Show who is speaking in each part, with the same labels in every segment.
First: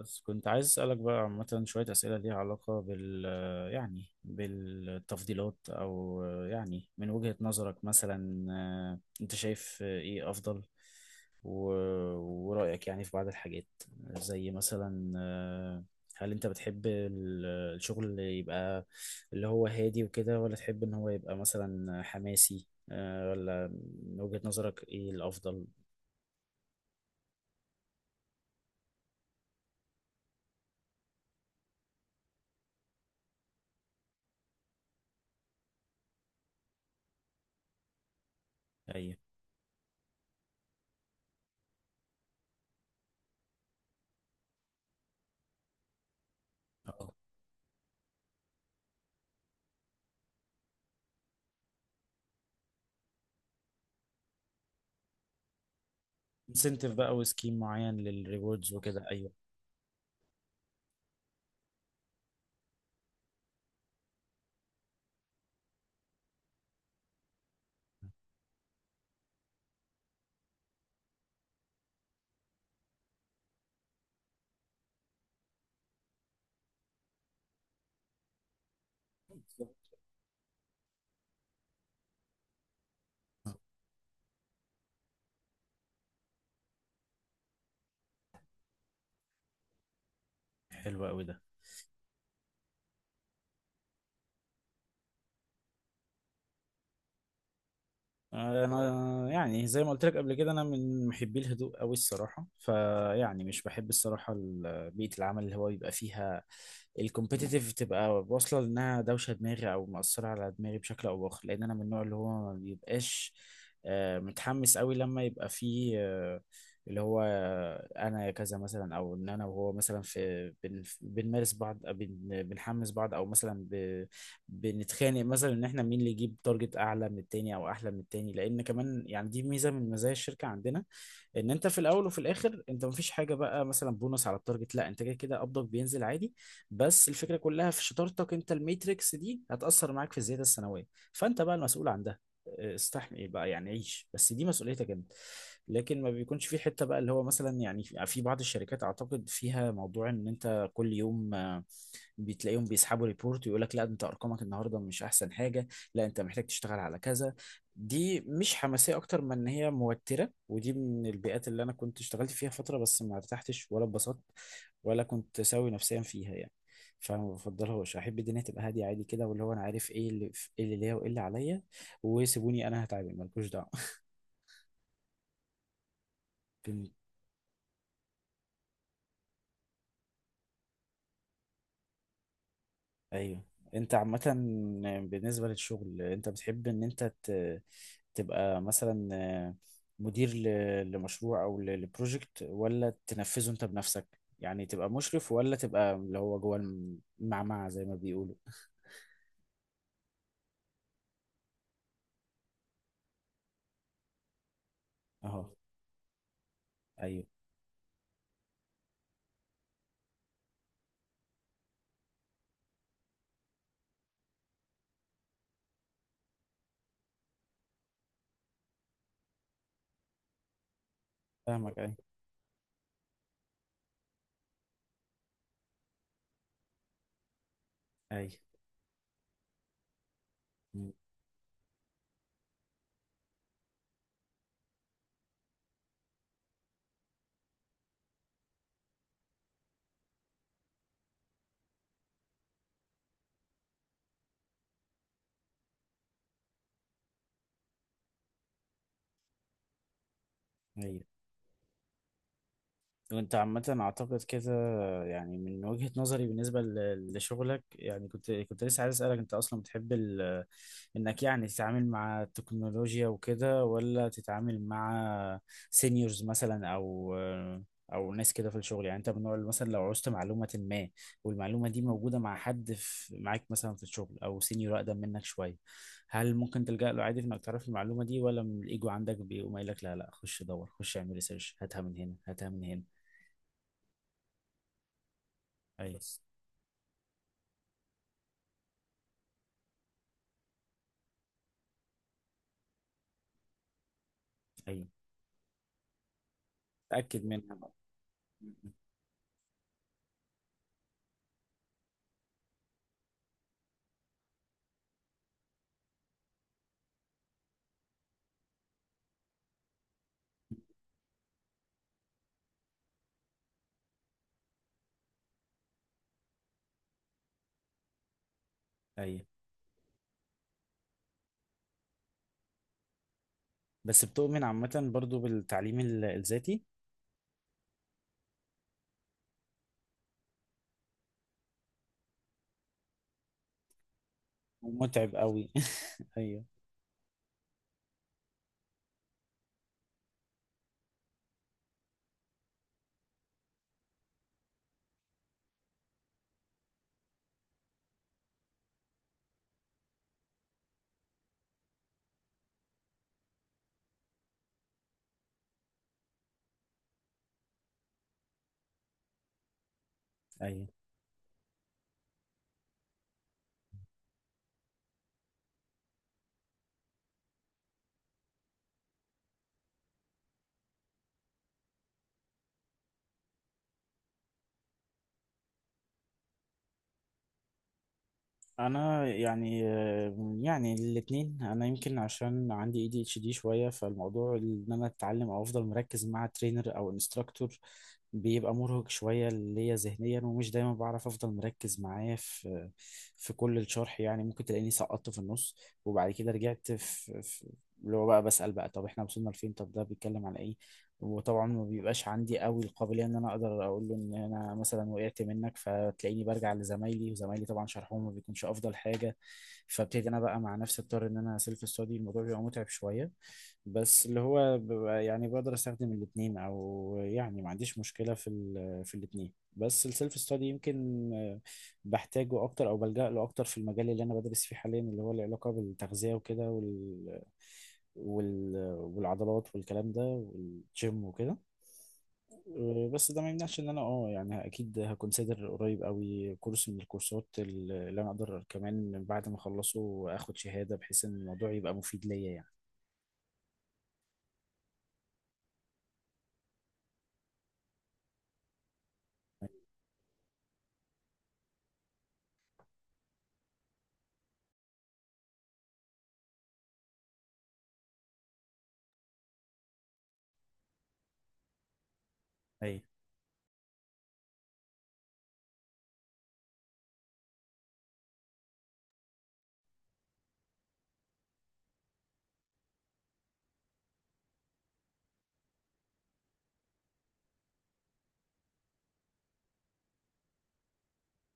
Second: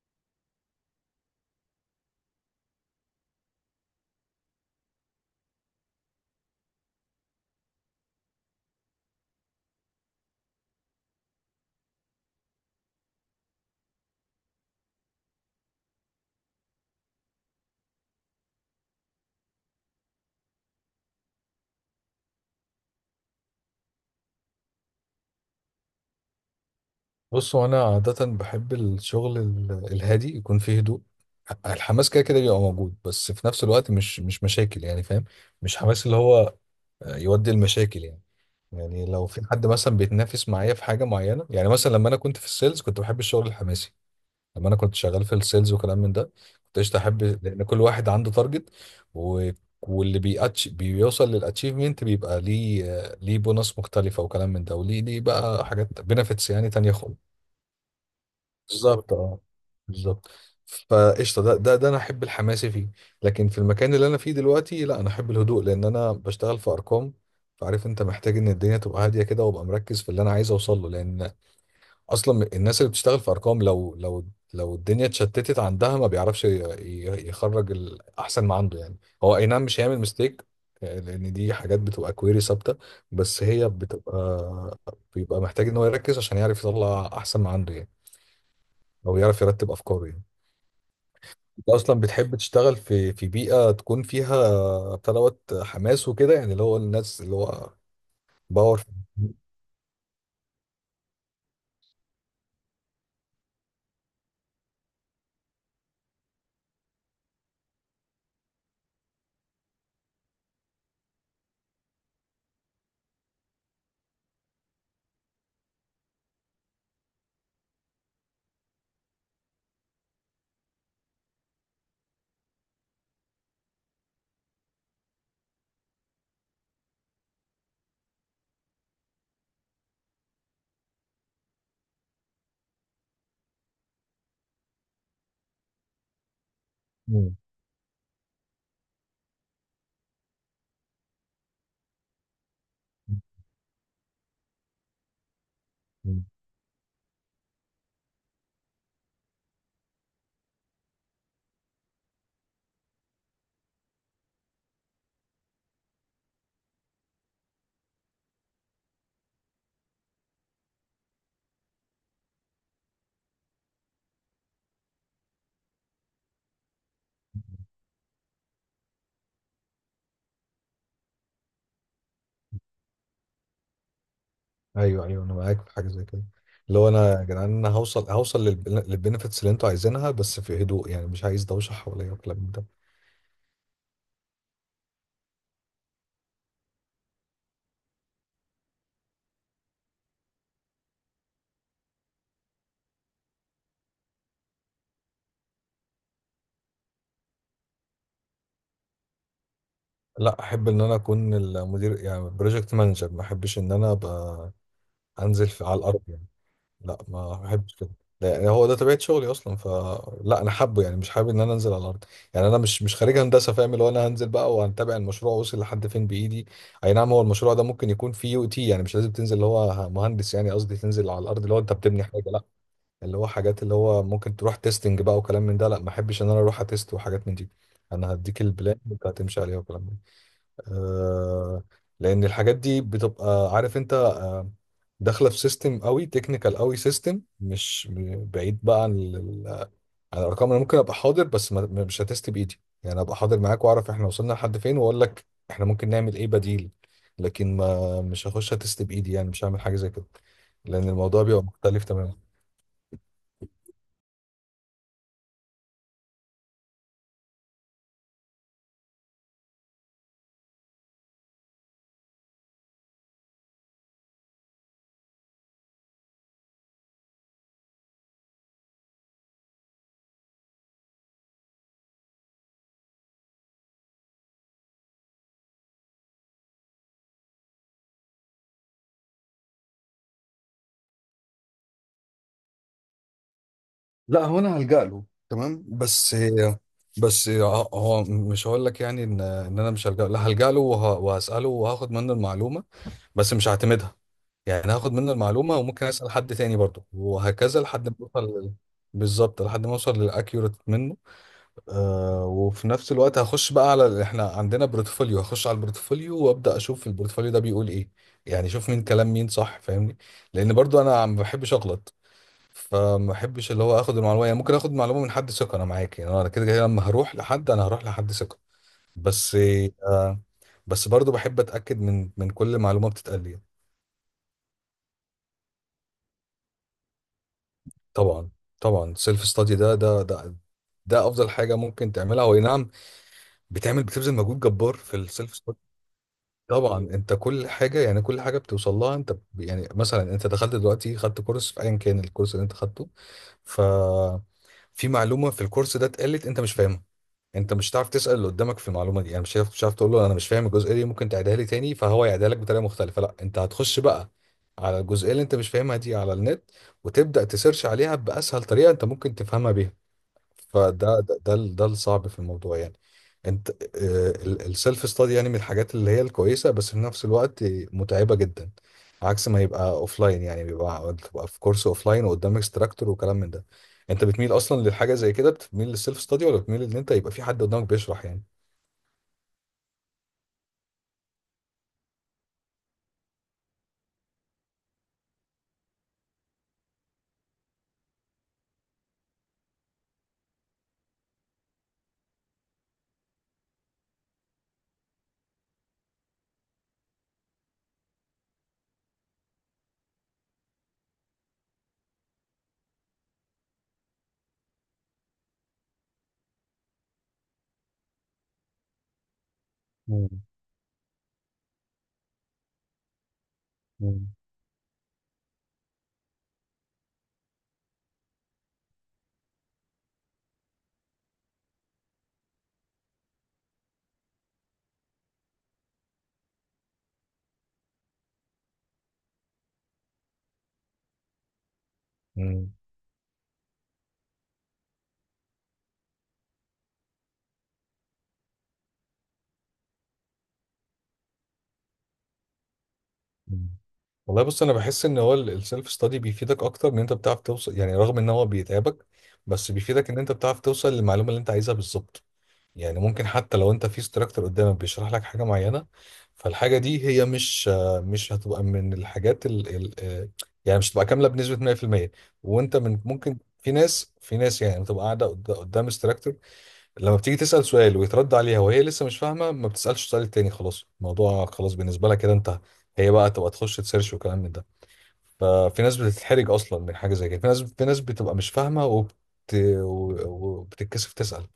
Speaker 1: بس كنت عايز أسألك بقى عامة شوية أسئلة ليها علاقة بالتفضيلات، أو يعني من وجهة نظرك مثلا أنت شايف إيه أفضل و- ورأيك يعني في بعض الحاجات. زي مثلا هل أنت بتحب الشغل اللي يبقى اللي هو هادي وكده، ولا تحب إن هو يبقى مثلا حماسي ولا من وجهة نظرك إيه الأفضل؟
Speaker 2: بص، هو انا عاده بحب الشغل الهادي، يكون فيه هدوء. الحماس كده كده بيبقى موجود، بس في نفس الوقت مش مشاكل يعني، فاهم. مش حماس اللي هو يودي المشاكل يعني. يعني
Speaker 1: أيوه.
Speaker 2: لو في حد مثلا بيتنافس معايا في حاجه معينه، يعني مثلا لما انا كنت في السيلز كنت بحب الشغل الحماسي. لما انا كنت شغال في السيلز وكلام من ده، كنت قشطه احب، لان كل واحد عنده تارجت و واللي بيأتش بيوصل للاتشيفمنت بيبقى ليه ليه بونص مختلفه وكلام من ده، وليه بقى حاجات بنفيتس يعني تانية
Speaker 1: انسنتيف بقى
Speaker 2: خالص.
Speaker 1: وسكيم معين للريوردز وكده،
Speaker 2: بالظبط،
Speaker 1: أيوه.
Speaker 2: اه، بالظبط. فقشطه، ده انا احب الحماسي فيه. لكن في المكان اللي انا فيه دلوقتي لا، انا احب الهدوء، لان انا بشتغل في ارقام. فعارف انت، محتاج ان الدنيا تبقى هاديه كده، وابقى مركز في اللي انا عايز اوصل له. لان اصلا الناس اللي بتشتغل في ارقام، لو الدنيا اتشتتت عندها، ما بيعرفش يخرج الاحسن ما عنده يعني. هو اي نعم مش هيعمل ميستيك، لان دي حاجات بتبقى كويري ثابته. بس هي بتبقى بيبقى محتاج ان هو يركز عشان يعرف يطلع احسن ما عنده يعني، او يعرف يرتب افكاره يعني.
Speaker 1: حلو قوي ده.
Speaker 2: انت اصلا بتحب تشتغل في بيئه تكون فيها بتاع دوت حماس وكده، يعني اللي هو الناس اللي هو باور.
Speaker 1: انا يعني زي ما قلت لك قبل كده، انا من محبي الهدوء قوي الصراحه، فيعني مش بحب الصراحه بيئه العمل اللي هو يبقى فيها الكومبيتيتيف تبقى واصله، لانها دوشه دماغي او مأثره على دماغي بشكل او باخر، لان انا من النوع اللي هو ما بيبقاش متحمس قوي، لما يبقى فيه اللي هو انا كذا مثلا، او ان انا وهو مثلا في بنمارس بعض، بنحمس بعض، او مثلا بنتخانق مثلا ان احنا مين اللي يجيب تارجت اعلى من التاني او احلى من التاني، لان كمان يعني دي ميزه من مزايا الشركه عندنا. ان انت في الاول وفي الاخر انت مفيش حاجه بقى مثلا بونص على التارجت، لا انت كده كده قبضك بينزل عادي، بس الفكره
Speaker 2: مم.
Speaker 1: كلها في شطارتك انت. الميتريكس دي هتاثر معاك في الزياده السنويه، فانت بقى المسؤول عن ده. استحمل إيه بقى، يعني عيش بس دي مسؤوليتك انت. لكن ما
Speaker 2: مم.
Speaker 1: بيكونش في حته بقى اللي هو مثلا يعني في بعض الشركات اعتقد فيها موضوع ان انت كل يوم بتلاقيهم بيسحبوا ريبورت ويقول لك لا انت ارقامك النهارده مش احسن حاجه، لا انت محتاج تشتغل على كذا. دي مش حماسيه اكتر من ان هي موتره، ودي من البيئات اللي انا كنت اشتغلت فيها فتره، بس ما ارتحتش ولا اتبسطت ولا كنت سوي نفسيا فيها يعني. فما بفضلهاش، احب الدنيا تبقى هاديه عادي كده، واللي هو انا عارف ايه اللي ليا وايه اللي عليا، وسيبوني انا هتعامل، مالكوش دعوه.
Speaker 2: ايوه، ايوه، انا معاك في حاجه زي كده. اللي هو
Speaker 1: بن-
Speaker 2: انا يا جدعان، انا هوصل، هوصل للبنفيتس اللي انتوا عايزينها، بس في هدوء يعني، مش عايز دوشه حواليا والكلام من ده.
Speaker 1: ايوه. انت عامه بالنسبه للشغل انت بتحب ان تبقى مثلا مدير لمشروع او لبروجكت، ولا تنفذه انت بنفسك؟ يعني تبقى مشرف ولا تبقى اللي هو جوه المعمعة زي ما بيقولوا.
Speaker 2: لا، احب ان انا اكون المدير يعني بروجكت مانجر، ما احبش ان انا ابقى انزل
Speaker 1: اهو.
Speaker 2: في على الارض يعني. لا،
Speaker 1: ايوه،
Speaker 2: ما بحبش كده. لا، هو ده طبيعة شغلي أصلا، فلا أنا حابه، يعني مش حابب إن أنا أنزل على الأرض. يعني أنا مش خريج هندسة، فاهم، اللي هو أنا هنزل بقى وهنتابع المشروع وصل لحد فين بإيدي. أي نعم، هو المشروع ده ممكن يكون فيه يو تي، يعني مش لازم تنزل اللي هو مهندس، يعني قصدي تنزل على الأرض اللي هو أنت
Speaker 1: فاهمك. ايوه،
Speaker 2: بتبني حاجة، لا. اللي هو حاجات اللي هو ممكن تروح تيستنج بقى وكلام من ده، لا، ما أحبش إن أنا أروح أتست وحاجات من دي. أنا
Speaker 1: ايوه.
Speaker 2: هديك البلان وأنت هتمشي عليها وكلام من ده.
Speaker 1: مم.
Speaker 2: آه، لان الحاجات دي بتبقى، عارف انت، داخله في سيستم قوي، تكنيكال قوي، سيستم مش م- بعيد بقى عن عن الارقام. انا ممكن ابقى حاضر، بس مش هتست بايدي يعني، ابقى حاضر معاك واعرف احنا وصلنا لحد فين، واقول لك احنا ممكن نعمل ايه بديل. لكن ما مش هخش هتست بايدي يعني، مش هعمل حاجه زي كده، لان
Speaker 1: ايوه.
Speaker 2: الموضوع بيبقى مختلف تماما.
Speaker 1: وانت عامة اعتقد كده، يعني من وجهة نظري بالنسبة لشغلك، يعني كنت لسه عايز اسألك، انت اصلا بتحب انك يعني تتعامل مع التكنولوجيا وكده، ولا تتعامل مع سينيورز مثلا، او او ناس كده في الشغل. يعني انت من النوع اللي مثلا لو عوزت معلومة ما، والمعلومة دي موجودة مع حد معاك مثلا في الشغل او سينيور اقدم منك شوية، هل ممكن تلجأ له عادي في انك تعرف المعلومة دي، ولا من الايجو عندك بيقوم قايل لك لا لا خش دور، خش اعمل ريسيرش، هاتها من هنا هاتها من هنا؟
Speaker 2: لا، هو انا هلجأ له، تمام.
Speaker 1: ايوه.
Speaker 2: بس، بس هو مش هقول لك يعني ان انا مش هلجأ له، لا، هلجأ له وهسأله وهاخد منه المعلومه، بس مش هعتمدها. يعني
Speaker 1: ايوه،
Speaker 2: هاخد منه المعلومة وممكن أسأل حد تاني برضه،
Speaker 1: تأكد منها
Speaker 2: وهكذا
Speaker 1: بقى.
Speaker 2: لحد ما أوصل بالظبط، لحد ما أوصل للأكيوريت منه. آه، وفي نفس الوقت هخش بقى على إحنا عندنا بورتفوليو، هخش على البورتفوليو وأبدأ أشوف البورتفوليو ده بيقول إيه. يعني أشوف مين كلام مين صح، فاهمني، لأن برضه أنا ما بحبش أغلط. فما بحبش اللي هو آخد المعلومة، يعني ممكن آخد معلومة من حد ثقة أنا معاك، يعني أنا كده كده لما هروح لحد أنا هروح لحد ثقة،
Speaker 1: ايوه.
Speaker 2: بس، آه، بس برضه بحب أتأكد من كل معلومة بتتقال لي.
Speaker 1: بس بتؤمن عامة برضو بالتعليم الذاتي؟
Speaker 2: طبعا، طبعا، سيلف ستادي، ده افضل حاجه ممكن تعملها، هو أي نعم. بتعمل، بتبذل مجهود جبار في
Speaker 1: ومتعب
Speaker 2: السيلف
Speaker 1: قوي
Speaker 2: ستادي.
Speaker 1: ايوه.
Speaker 2: طبعا، انت كل حاجه يعني، كل حاجه بتوصل لها انت، يعني مثلا انت دخلت دلوقتي، خدت كورس في ايا كان الكورس اللي انت خدته، ففي معلومه في الكورس ده اتقالت انت مش فاهمها، انت مش هتعرف تسال اللي قدامك في المعلومه دي. يعني مش هتعرف، مش هتعرف تقول له انا مش فاهم الجزئيه دي، ممكن تعيدها لي تاني فهو يعيدها لك بطريقه مختلفه، لا، انت هتخش بقى على الجزئيه اللي انت مش فاهمها دي على النت، وتبدا تسيرش عليها باسهل طريقه انت ممكن تفهمها بيها.
Speaker 1: ايوه،
Speaker 2: فده ده ده ال- ده الصعب في الموضوع يعني. انت، السيلف ستادي يعني من الحاجات اللي هي الكويسه، بس في نفس الوقت متعبه جدا، عكس ما يبقى اوف لاين يعني، بيبقى تبقى في كورس اوف لاين وقدام اكستراكتور وكلام من ده. انت بتميل اصلا للحاجه زي كده، بتميل للسيلف ستادي، ولا بتميل ان انت يبقى في حد قدامك بيشرح يعني؟
Speaker 1: انا يعني يعني الاثنين، انا يمكن عشان عندي اي دي اتش دي شويه، فالموضوع ان انا اتعلم او افضل مركز مع ترينر او انستراكتور بيبقى مرهق شويه ليا ذهنيا، ومش دايما بعرف افضل مركز معاه في في كل الشرح، يعني ممكن تلاقيني سقطت في النص، وبعد كده رجعت في اللي هو بقى بسأل بقى طب احنا وصلنا لفين، طب ده بيتكلم على ايه. وطبعا ما بيبقاش عندي قوي القابليه ان انا اقدر اقول له ان انا مثلا وقعت منك، فتلاقيني برجع لزمايلي، وزمايلي طبعا شرحهم ما بيكونش افضل حاجه، فابتدي
Speaker 2: مم.
Speaker 1: انا بقى مع نفسي اضطر ان انا سيلف ستادي. الموضوع بيبقى متعب شويه، بس
Speaker 2: مم.
Speaker 1: اللي هو ببقى يعني بقدر استخدم الاثنين، او يعني ما عنديش مشكله في في الاثنين، بس السيلف ستادي يمكن بحتاجه اكتر او بلجأ له اكتر في المجال اللي انا بدرس فيه حاليا، اللي هو له علاقه بالتغذيه وكده، وال والعضلات والكلام ده والجيم وكده.
Speaker 2: مم.
Speaker 1: أه، بس ده ما يمنعش ان انا اه يعني اكيد هكونسيدر قريب قوي كورس من الكورسات اللي انا اقدر كمان بعد ما اخلصه اخد شهادة، بحيث ان الموضوع يبقى مفيد ليا يعني.
Speaker 2: مم. والله بص، انا بحس ان هو السيلف ستادي بيفيدك اكتر، ان انت بتعرف توصل يعني، رغم ان هو بيتعبك، بس بيفيدك ان انت بتعرف توصل للمعلومه اللي انت عايزها بالظبط. يعني ممكن حتى لو انت في instructor قدامك بيشرح لك حاجه معينه، فالحاجه دي هي مش، مش هتبقى من الحاجات ال ال آه، يعني مش هتبقى كامله بنسبه 100%. وانت من،
Speaker 1: ايوه.
Speaker 2: ممكن في ناس، في ناس يعني بتبقى قاعده قدام instructor، لما بتيجي تسال سؤال ويترد عليها وهي لسه مش فاهمه، ما بتسالش السؤال التاني، خلاص الموضوع خلاص بالنسبه لها كده، انتهى. هي بقى تبقى تخش تسيرش وكلام من ده. ففي ناس بتتحرج اصلا من حاجه زي كده، في ناس بتبقى مش فاهمه و- وبتتكسف تسال.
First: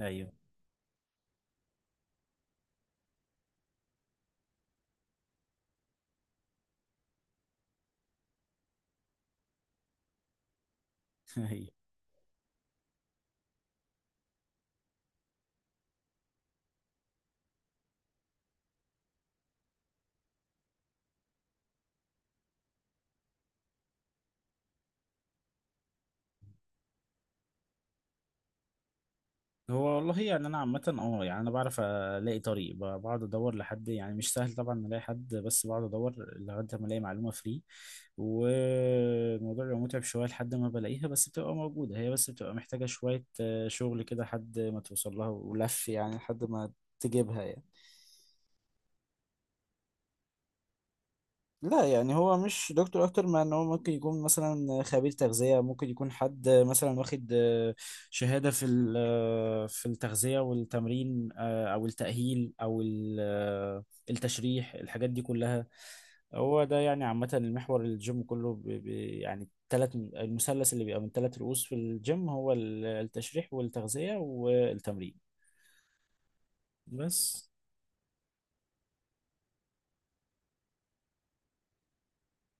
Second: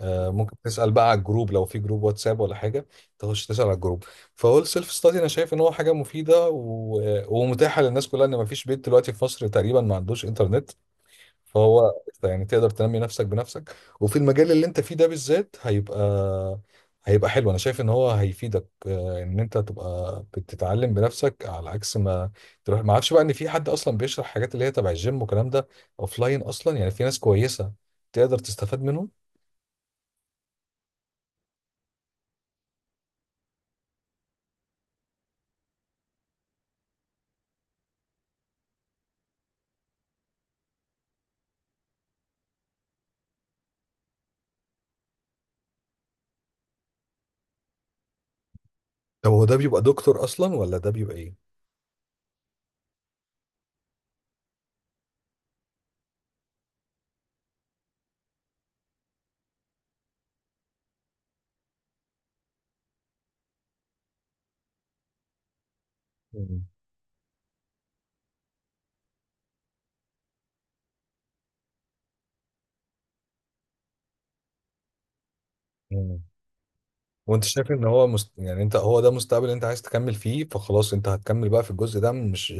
Speaker 2: آه،
Speaker 1: ايوه.
Speaker 2: ممكن تسأل بقى على الجروب لو في جروب واتساب ولا حاجة، تخش تسأل على الجروب. فهول سيلف ستادي أنا شايف إن هو حاجة مفيدة و... ومتاحة للناس كلها، إن مفيش بيت دلوقتي في مصر تقريبا ما عندوش إنترنت.
Speaker 1: ايوه.
Speaker 2: فهو يعني تقدر تنمي نفسك بنفسك. وفي المجال اللي أنت فيه ده بالذات هيبقى، هيبقى حلو. أنا شايف إن هو هيفيدك، آه، إن أنت تبقى بتتعلم بنفسك، على عكس ما تروح، ما أعرفش بقى إن في حد أصلا بيشرح حاجات اللي هي تبع الجيم والكلام ده أوفلاين، أصلا يعني في ناس كويسة تقدر تستفاد منهم.
Speaker 1: هو والله يعني انا عامه اه يعني انا بعرف الاقي طريق، بقعد ادور لحد، يعني مش سهل طبعا الاقي حد، بس بقعد ادور لغايه ما الاقي معلومه فري، والموضوع بيبقى متعب شويه لحد ما بلاقيها، بس بتبقى موجوده هي، بس بتبقى محتاجه شويه شغل كده لحد ما توصل لها ولف، يعني لحد ما تجيبها يعني.
Speaker 2: طب هو ده بيبقى دكتور اصلا، ولا ده بيبقى ايه؟
Speaker 1: لا يعني هو مش دكتور، اكتر ما ان هو ممكن يكون مثلا خبير تغذية، ممكن يكون حد مثلا واخد شهادة في في التغذية والتمرين، او التأهيل، او التشريح، الحاجات دي كلها. هو
Speaker 2: مم.
Speaker 1: ده يعني عامة المحور، الجيم كله يعني تلات المثلث اللي بيبقى من ثلاث رؤوس في الجيم هو التشريح والتغذية والتمرين.
Speaker 2: مم. وانت
Speaker 1: بس.
Speaker 2: شايف ان هو يعني انت، هو ده مستقبل انت عايز تكمل فيه، فخلاص انت هتكمل بقى في الجزء ده، مش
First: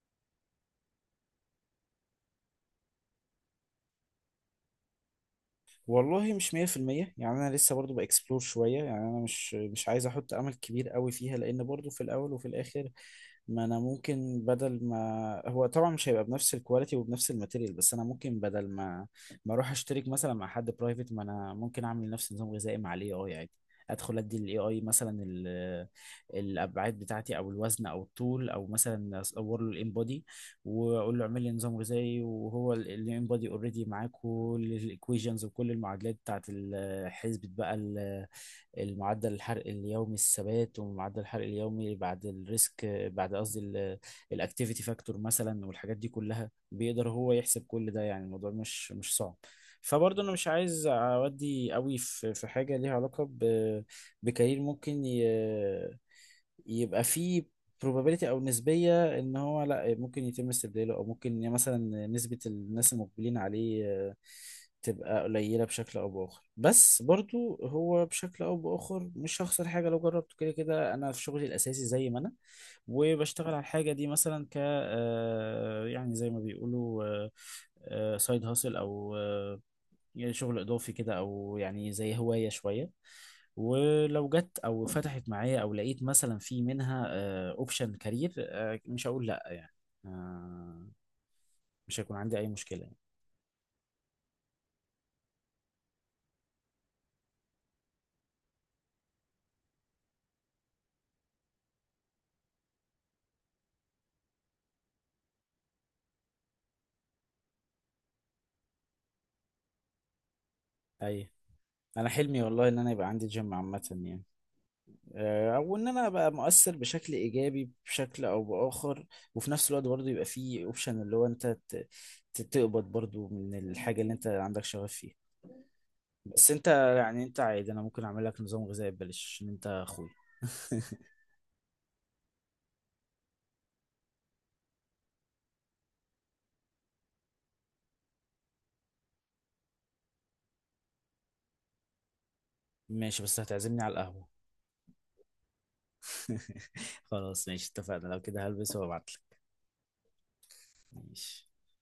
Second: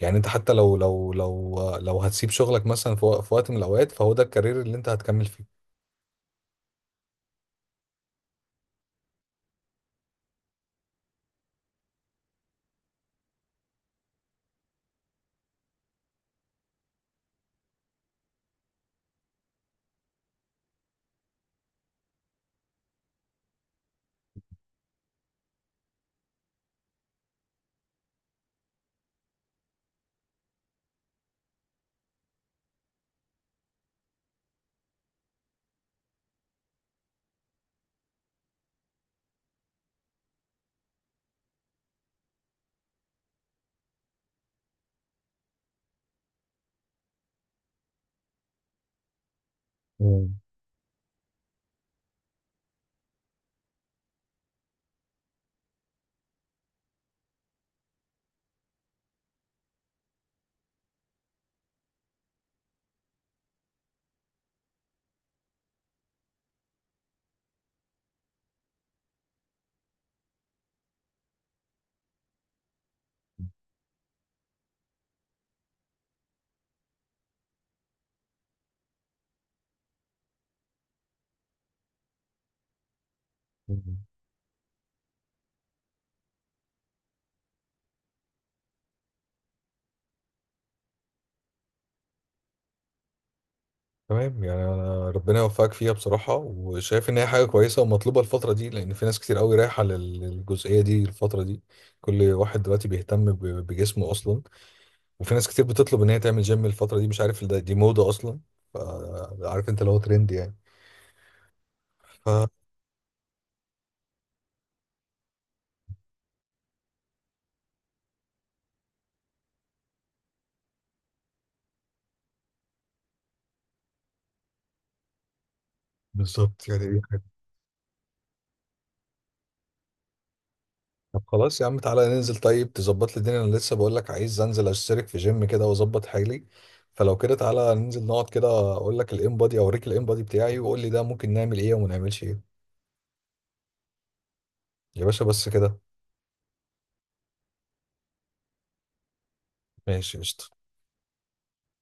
Speaker 2: يعني، انت حتى لو هتسيب شغلك مثلا في وقت من الاوقات، فهو ده الكارير اللي انت هتكمل فيه.
Speaker 1: والله مش 100%، يعني انا لسه برضو باكسبلور شويه، يعني انا مش عايز احط امل كبير قوي فيها، لان برضو في الاول وفي الاخر، ما انا ممكن بدل ما، هو طبعا مش هيبقى بنفس الكواليتي وبنفس الماتيريال، بس انا ممكن بدل ما ما اروح اشترك مثلا مع حد برايفت، ما انا ممكن اعمل نفس نظام غذائي مع الاي اي عادي. ادخل ادي للاي اي مثلا الابعاد بتاعتي، او الوزن، او الطول، او مثلا اصور له الان واقول له اعمل لي نظام غذائي، وهو اللي انبادي اوريدي معاه كل الايكويشنز وكل المعادلات بتاعت حسبة بقى المعدل الحرق اليومي الثبات، ومعدل الحرق اليومي بعد الريسك، بعد، قصدي الاكتيفيتي فاكتور مثلا، والحاجات دي كلها بيقدر هو يحسب كل ده، يعني الموضوع مش مش صعب. فبرضه انا
Speaker 2: مم.
Speaker 1: مش عايز اودي قوي في في حاجه ليها علاقه بكارير ممكن يبقى في probability، او نسبيه ان هو لا ممكن يتم استبداله، او ممكن يعني مثلا نسبه الناس المقبلين عليه تبقى قليله بشكل او باخر. بس برضو هو بشكل او باخر مش هخسر حاجه لو جربته، كده كده انا في شغلي الاساسي زي ما انا، وبشتغل على الحاجه دي مثلا ك يعني زي ما بيقولوا سايد هاسل، او يعني شغل اضافي كده، او يعني زي هواية شوية.
Speaker 2: مم.
Speaker 1: ولو جت او فتحت معايا او لقيت مثلا في منها اوبشن كارير مش هقول لا يعني. آه، مش هيكون عندي اي مشكلة يعني.
Speaker 2: تمام، يعني أنا ربنا يوفقك فيها بصراحة، وشايف إن هي حاجة كويسة ومطلوبة الفترة دي، لأن في ناس كتير قوي رايحة للجزئية دي الفترة دي. كل واحد دلوقتي بيهتم بجسمه أصلا، وفي ناس كتير بتطلب ان هي تعمل جيم الفتره دي، مش عارف ده دي موضه اصلا. ف- عارف انت اللي هو ترند يعني.
Speaker 1: اي. انا حلمي
Speaker 2: ف
Speaker 1: والله ان انا يبقى عندي جيم عامة يعني. او ان انا ابقى مؤثر بشكل ايجابي بشكل او باخر، وفي نفس الوقت برضه يبقى في اوبشن اللي هو تقبض برضه من الحاجة اللي انت عندك شغف فيها. بس انت
Speaker 2: بالظبط، يعني دي
Speaker 1: يعني
Speaker 2: حاجة.
Speaker 1: انت عادي، انا ممكن اعمل لك نظام غذائي ببلاش، ان انت اخويا.
Speaker 2: طب خلاص يا عم، تعالى ننزل، طيب تظبط لي الدنيا، انا لسه بقول لك عايز انزل اشترك في جيم كده واظبط حالي. فلو كده تعالى ننزل نقعد كده، اقول لك الام بادي اوريك الام بادي بتاعي، وقول لي ده ممكن نعمل ايه وما نعملش ايه.
Speaker 1: ماشي، بس هتعزمني على القهوة.
Speaker 2: يا باشا بس كده.
Speaker 1: خلاص ماشي، اتفقنا، لو كده هلبس وابعتلك.
Speaker 2: ماشي، قشطه.
Speaker 1: ماشي.